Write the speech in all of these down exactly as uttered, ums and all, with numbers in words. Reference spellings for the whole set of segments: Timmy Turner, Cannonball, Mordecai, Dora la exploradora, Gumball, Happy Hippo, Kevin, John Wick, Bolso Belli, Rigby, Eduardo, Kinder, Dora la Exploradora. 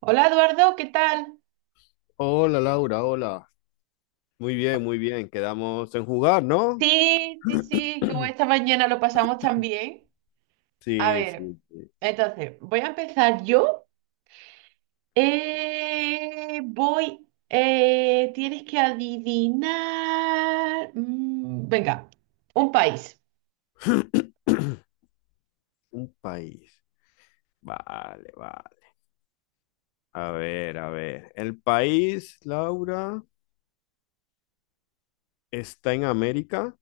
Hola Eduardo, ¿qué tal? Hola Laura, hola. Muy bien, muy bien. Quedamos en jugar, ¿no? Sí, sí, sí, como esta mañana lo pasamos tan bien. A Sí, ver, sí, sí. entonces, voy a empezar yo. Eh, voy, eh, tienes que adivinar. Mm, venga, un país. Un país. Vale, vale. A ver, a ver. El país, Laura, está en América,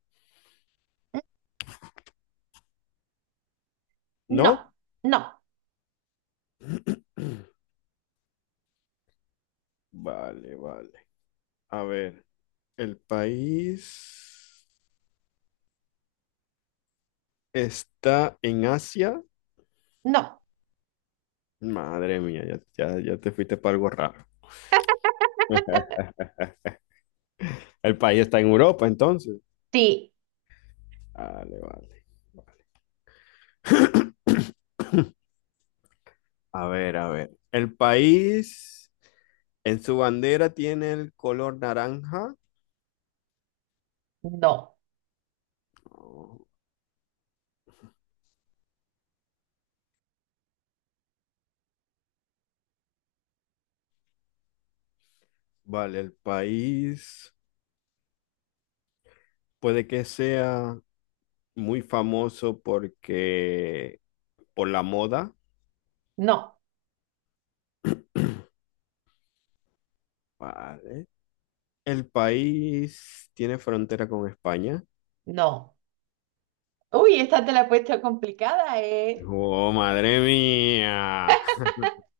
No, ¿no? no, Vale, vale. A ver, el país está en Asia. no. Madre mía, ya, ya, ya te fuiste para algo raro. El país está en Europa, entonces. Sí, Vale, vale, vale. A ver, a ver. El país en su bandera tiene el color naranja. no, Oh, vale, el país puede que sea muy famoso porque por la moda. no, Vale. El país tiene frontera con España. no. Uy, esta te la he puesto complicada, ¿eh? Oh, madre mía.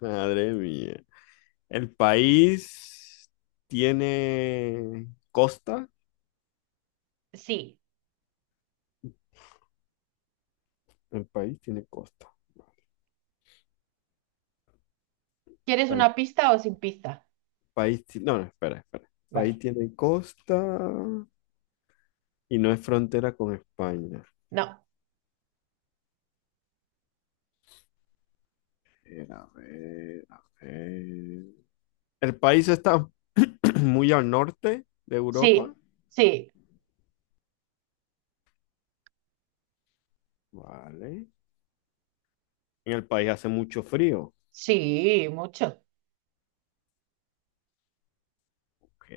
Madre mía. El país tiene costa. Sí. El país tiene costa. ¿Quieres País. una pista o sin pista? País, ti- no, no, espera, espera. Vale. País tiene costa y no es frontera con España. No. Eh, A ver, a ver. El país está muy al norte de Europa. Sí, sí. Vale. En el país hace mucho frío. Sí, mucho. Ok.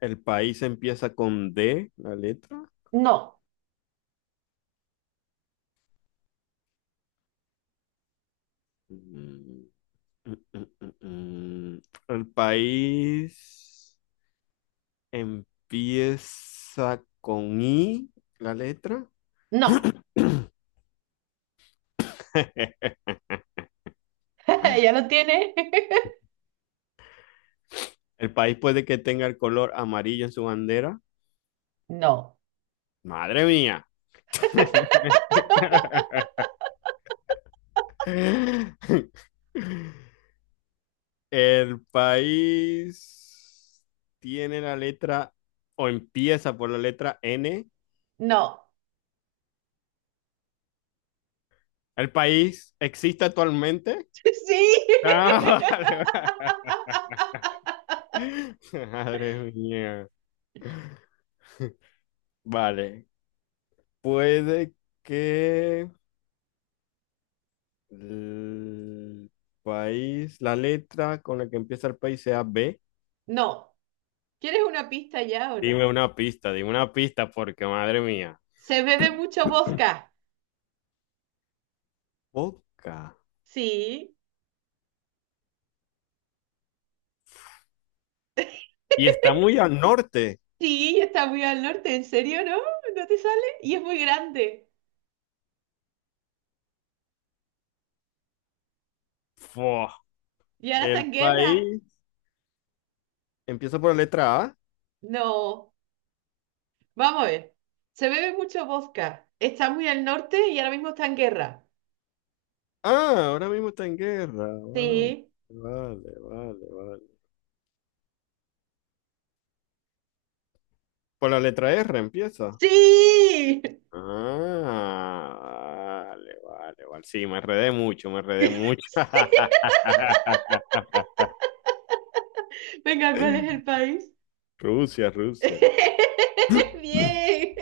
El país empieza con D, la letra. No, Mm, mm, mm, mm, mm. El país empieza con I, la letra. no. ¿Ya lo tiene? El país puede que tenga el color amarillo en su bandera. No, Madre mía. El país tiene la letra o empieza por la letra N. no. ¿El país existe actualmente? Sí. Ah, vale, vale. Madre mía. Vale. Puede que el país, la letra con la que empieza el país sea B. No. ¿Quieres una pista ya o no? Dime una pista, dime una pista, porque madre mía. Se bebe mucho vodka. Boca. Sí, Y está muy al norte. sí, está muy al norte. ¿En serio, no? ¿No te sale? Y es muy grande. Fua. ¿Y ahora está El en guerra? país empieza por la letra A. No. Vamos a ver. Se bebe mucho vodka. Está muy al norte y ahora mismo está en guerra. Ah, ahora mismo está en guerra. Vale, Sí. vale, vale, vale. Por la letra R empieza. Sí. Ah, vale, vale, vale. Sí, me enredé mucho, me enredé mucho. Sí. Venga, ¿cuál es el país? Rusia, Rusia. Bien.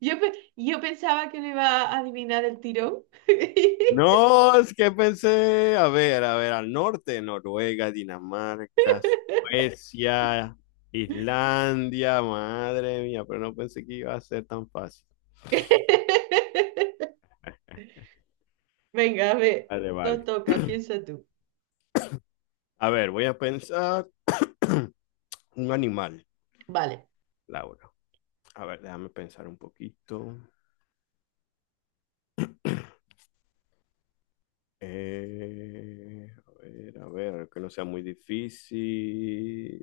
Yo, pe- yo pensaba que lo iba a adivinar el tirón. No, es que pensé, a ver, a ver, al norte, Noruega, Dinamarca, Suecia, Islandia, madre mía, pero no pensé que iba a ser tan fácil. Venga, a ver, Vale, to- vale. toca, piensa tú. A ver, voy a pensar un animal, Vale, Laura. A ver, déjame pensar un poquito. Eh, a ver, a ver, que no sea muy difícil.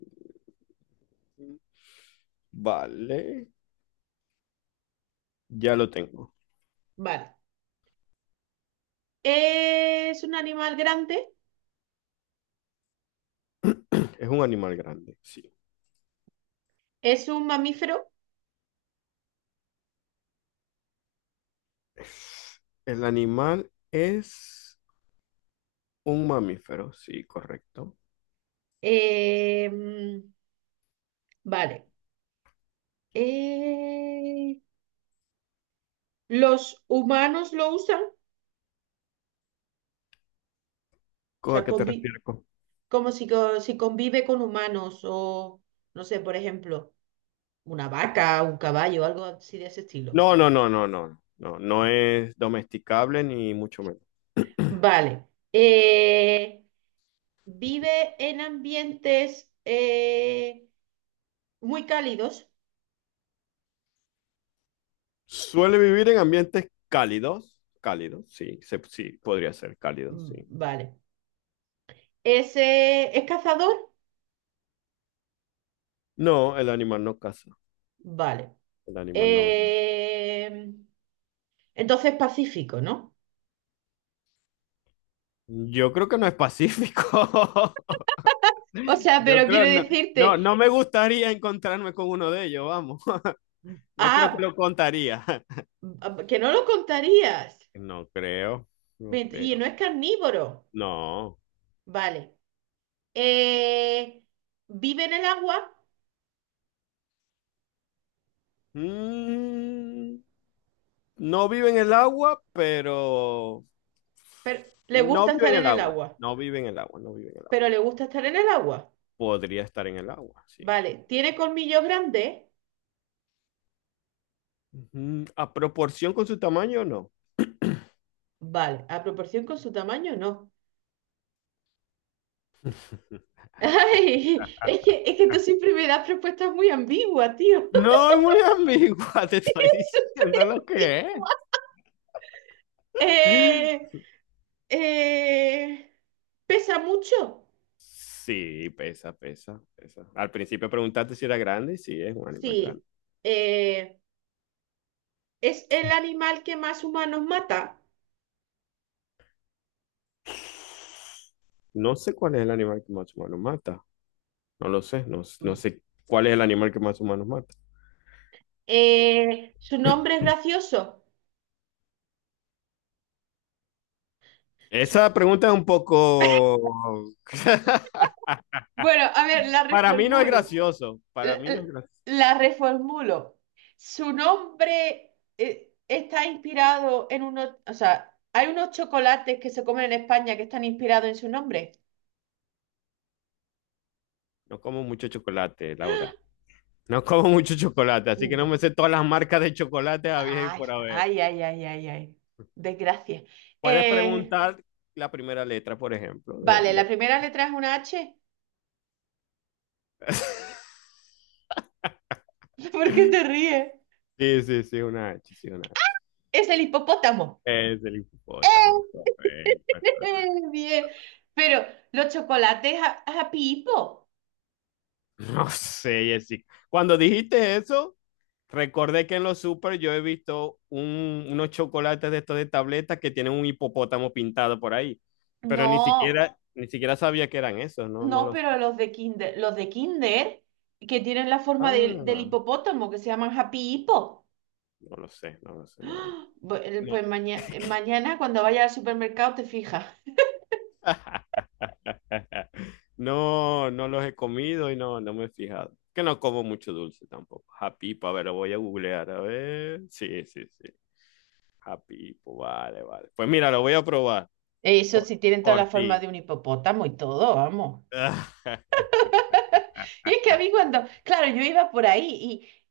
Vale, ya lo tengo. vale. Es un animal grande, Es un animal grande, sí. es un mamífero. El animal es un mamífero, sí, correcto. eh, mm, vale. Eh, ¿los humanos lo usan? O ¿Co- ¿A sea, qué te convi- refieres? Co? como si, co- si convive con humanos o, no sé, por ejemplo, una vaca, un caballo, algo así de ese estilo. No, no, no, no, no, no, no es domesticable ni mucho menos. Vale. Eh, ¿vive en ambientes eh, muy cálidos? Suele vivir en ambientes cálidos, cálidos, sí, se- sí, podría ser cálido, sí. Mm, Vale. ¿Es, eh, ¿es cazador? No, el animal no caza, Vale. el animal no. No. Eh, entonces pacífico, ¿no? Yo creo que no es pacífico. O sea, Yo pero creo, quiero no, no, decirte, no me gustaría encontrarme con uno de ellos, vamos. No creo que ah, lo contaría. ah, que no lo contarías. No creo, no Ve- Y creo. no es carnívoro. No. Vale. Eh, ¿vive en el agua? Mm, no vive en el agua, pero Pero, le no gusta vive estar en en el el agua. agua, No vive en el agua, no vive en el pero agua. le gusta estar en el agua. Podría estar en el agua, sí. Vale, ¿tiene colmillos grandes? Ujú. ¿A proporción con su tamaño no? Vale, a proporción con su tamaño, no. Ay, es que, es que tú siempre me das propuestas muy ambiguas, tío. No es muy ambigua, te estoy Es súper diciendo lo que ambiguo. es. Eh, eh, ¿pesa mucho? Sí, pesa, pesa, pesa. Al principio preguntaste si era grande y sí, es un animal Sí. grande. Eh, ¿es el animal que más humanos mata? No sé cuál es el animal que más humano mata. No lo sé, no, no sé cuál es el animal que más humanos mata. Eh, ¿su nombre es gracioso? Su- Esa pregunta es un poco... Bueno, a ver, la Para mí no es reformulo. gracioso, para L- mí no es l- gracioso. La reformulo. Su nombre eh, está inspirado en unos, o sea, hay unos chocolates que se comen en España que están inspirados en su nombre. No como mucho chocolate, Laura. No como mucho chocolate, así que no Ent- me sé todas las marcas de chocolate a y Ay, por haber. ay, ay, ay, ay, ay. Desgracia. Puedes Eh, preguntar la primera letra, por ejemplo, vale, del... la del- primera letra es una H. ¿Por qué te ríes? Sí, sí, sí, una H, sí, una H. Es el hipopótamo. Es el hipopótamo. Correcto. Bien. Pero los chocolates a, a Pipo. No sé, Jessica. Cuando dijiste eso, recordé que en los super yo he visto un- unos chocolates de estos de tabletas que tienen un hipopótamo pintado por ahí. Pero ni No. siquiera, ni siquiera sabía que eran esos, no, no No, lo sé. pero los de Kinder, los de Kinder, que tienen la Ah, forma del del no hipopótamo, que se llaman Happy Hippo. lo sé, no lo sé, no. Bu- el- No, Pues maña- eh, mañana cuando vayas al supermercado te fijas. no, no los he comido y no, no me he fijado. Que no como mucho dulce tampoco. Japipo, a ver, lo voy a googlear, a ver. Sí, sí, sí. Japipo, vale, vale. Pues mira, lo voy a probar. Eso Por, sí tienen toda por la forma ti. de un hipopótamo y todo, vamos. Y es que a mí cuando, claro, yo iba por ahí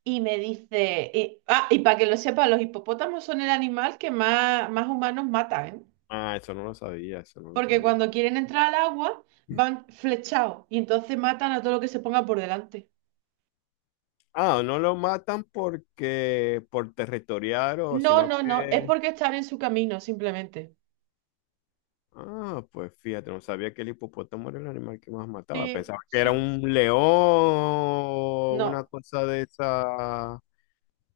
y, y me dice, y- ah, y para que lo sepa, los hipopótamos son el animal que más, más humanos matan, ¿eh? Ah, eso no lo sabía, eso no lo Porque sabía. cuando quieren entrar al agua van flechados y entonces matan a todo lo que se ponga por delante. Ah, no lo matan porque por territoriar o No, sino no, no, es que... porque están en su camino, simplemente. Ah, pues fíjate, no sabía que el hipopótamo era el animal que más mataba. Sí, Pensaba que era sí. un león, una No, cosa de esa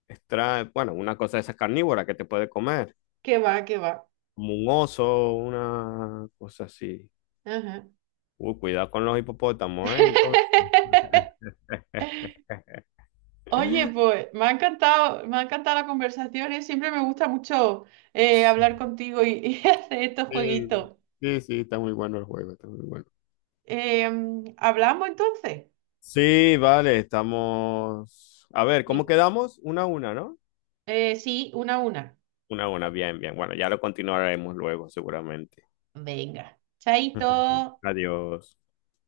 extra, bueno, una cosa de esas carnívora que te puede comer, que va, que va. como un oso, una cosa así. Ajá. Uy, cuidado con los hipopótamos, ¿eh? Entonces, Oye, pues me ha encantado, me ha encantado la conversación, ¿eh? Siempre me gusta mucho eh, hablar contigo y, y hacer estos sí, jueguitos. sí, sí, está muy bueno el juego, está muy bueno. Em, ¿hablamos entonces? Sí, vale, estamos. A ver, ¿cómo Sí. quedamos? Una a una, ¿no? Eh, sí, una a una. Una a una, bien, bien. Bueno, ya lo continuaremos luego, seguramente. Venga, chaito. Adiós.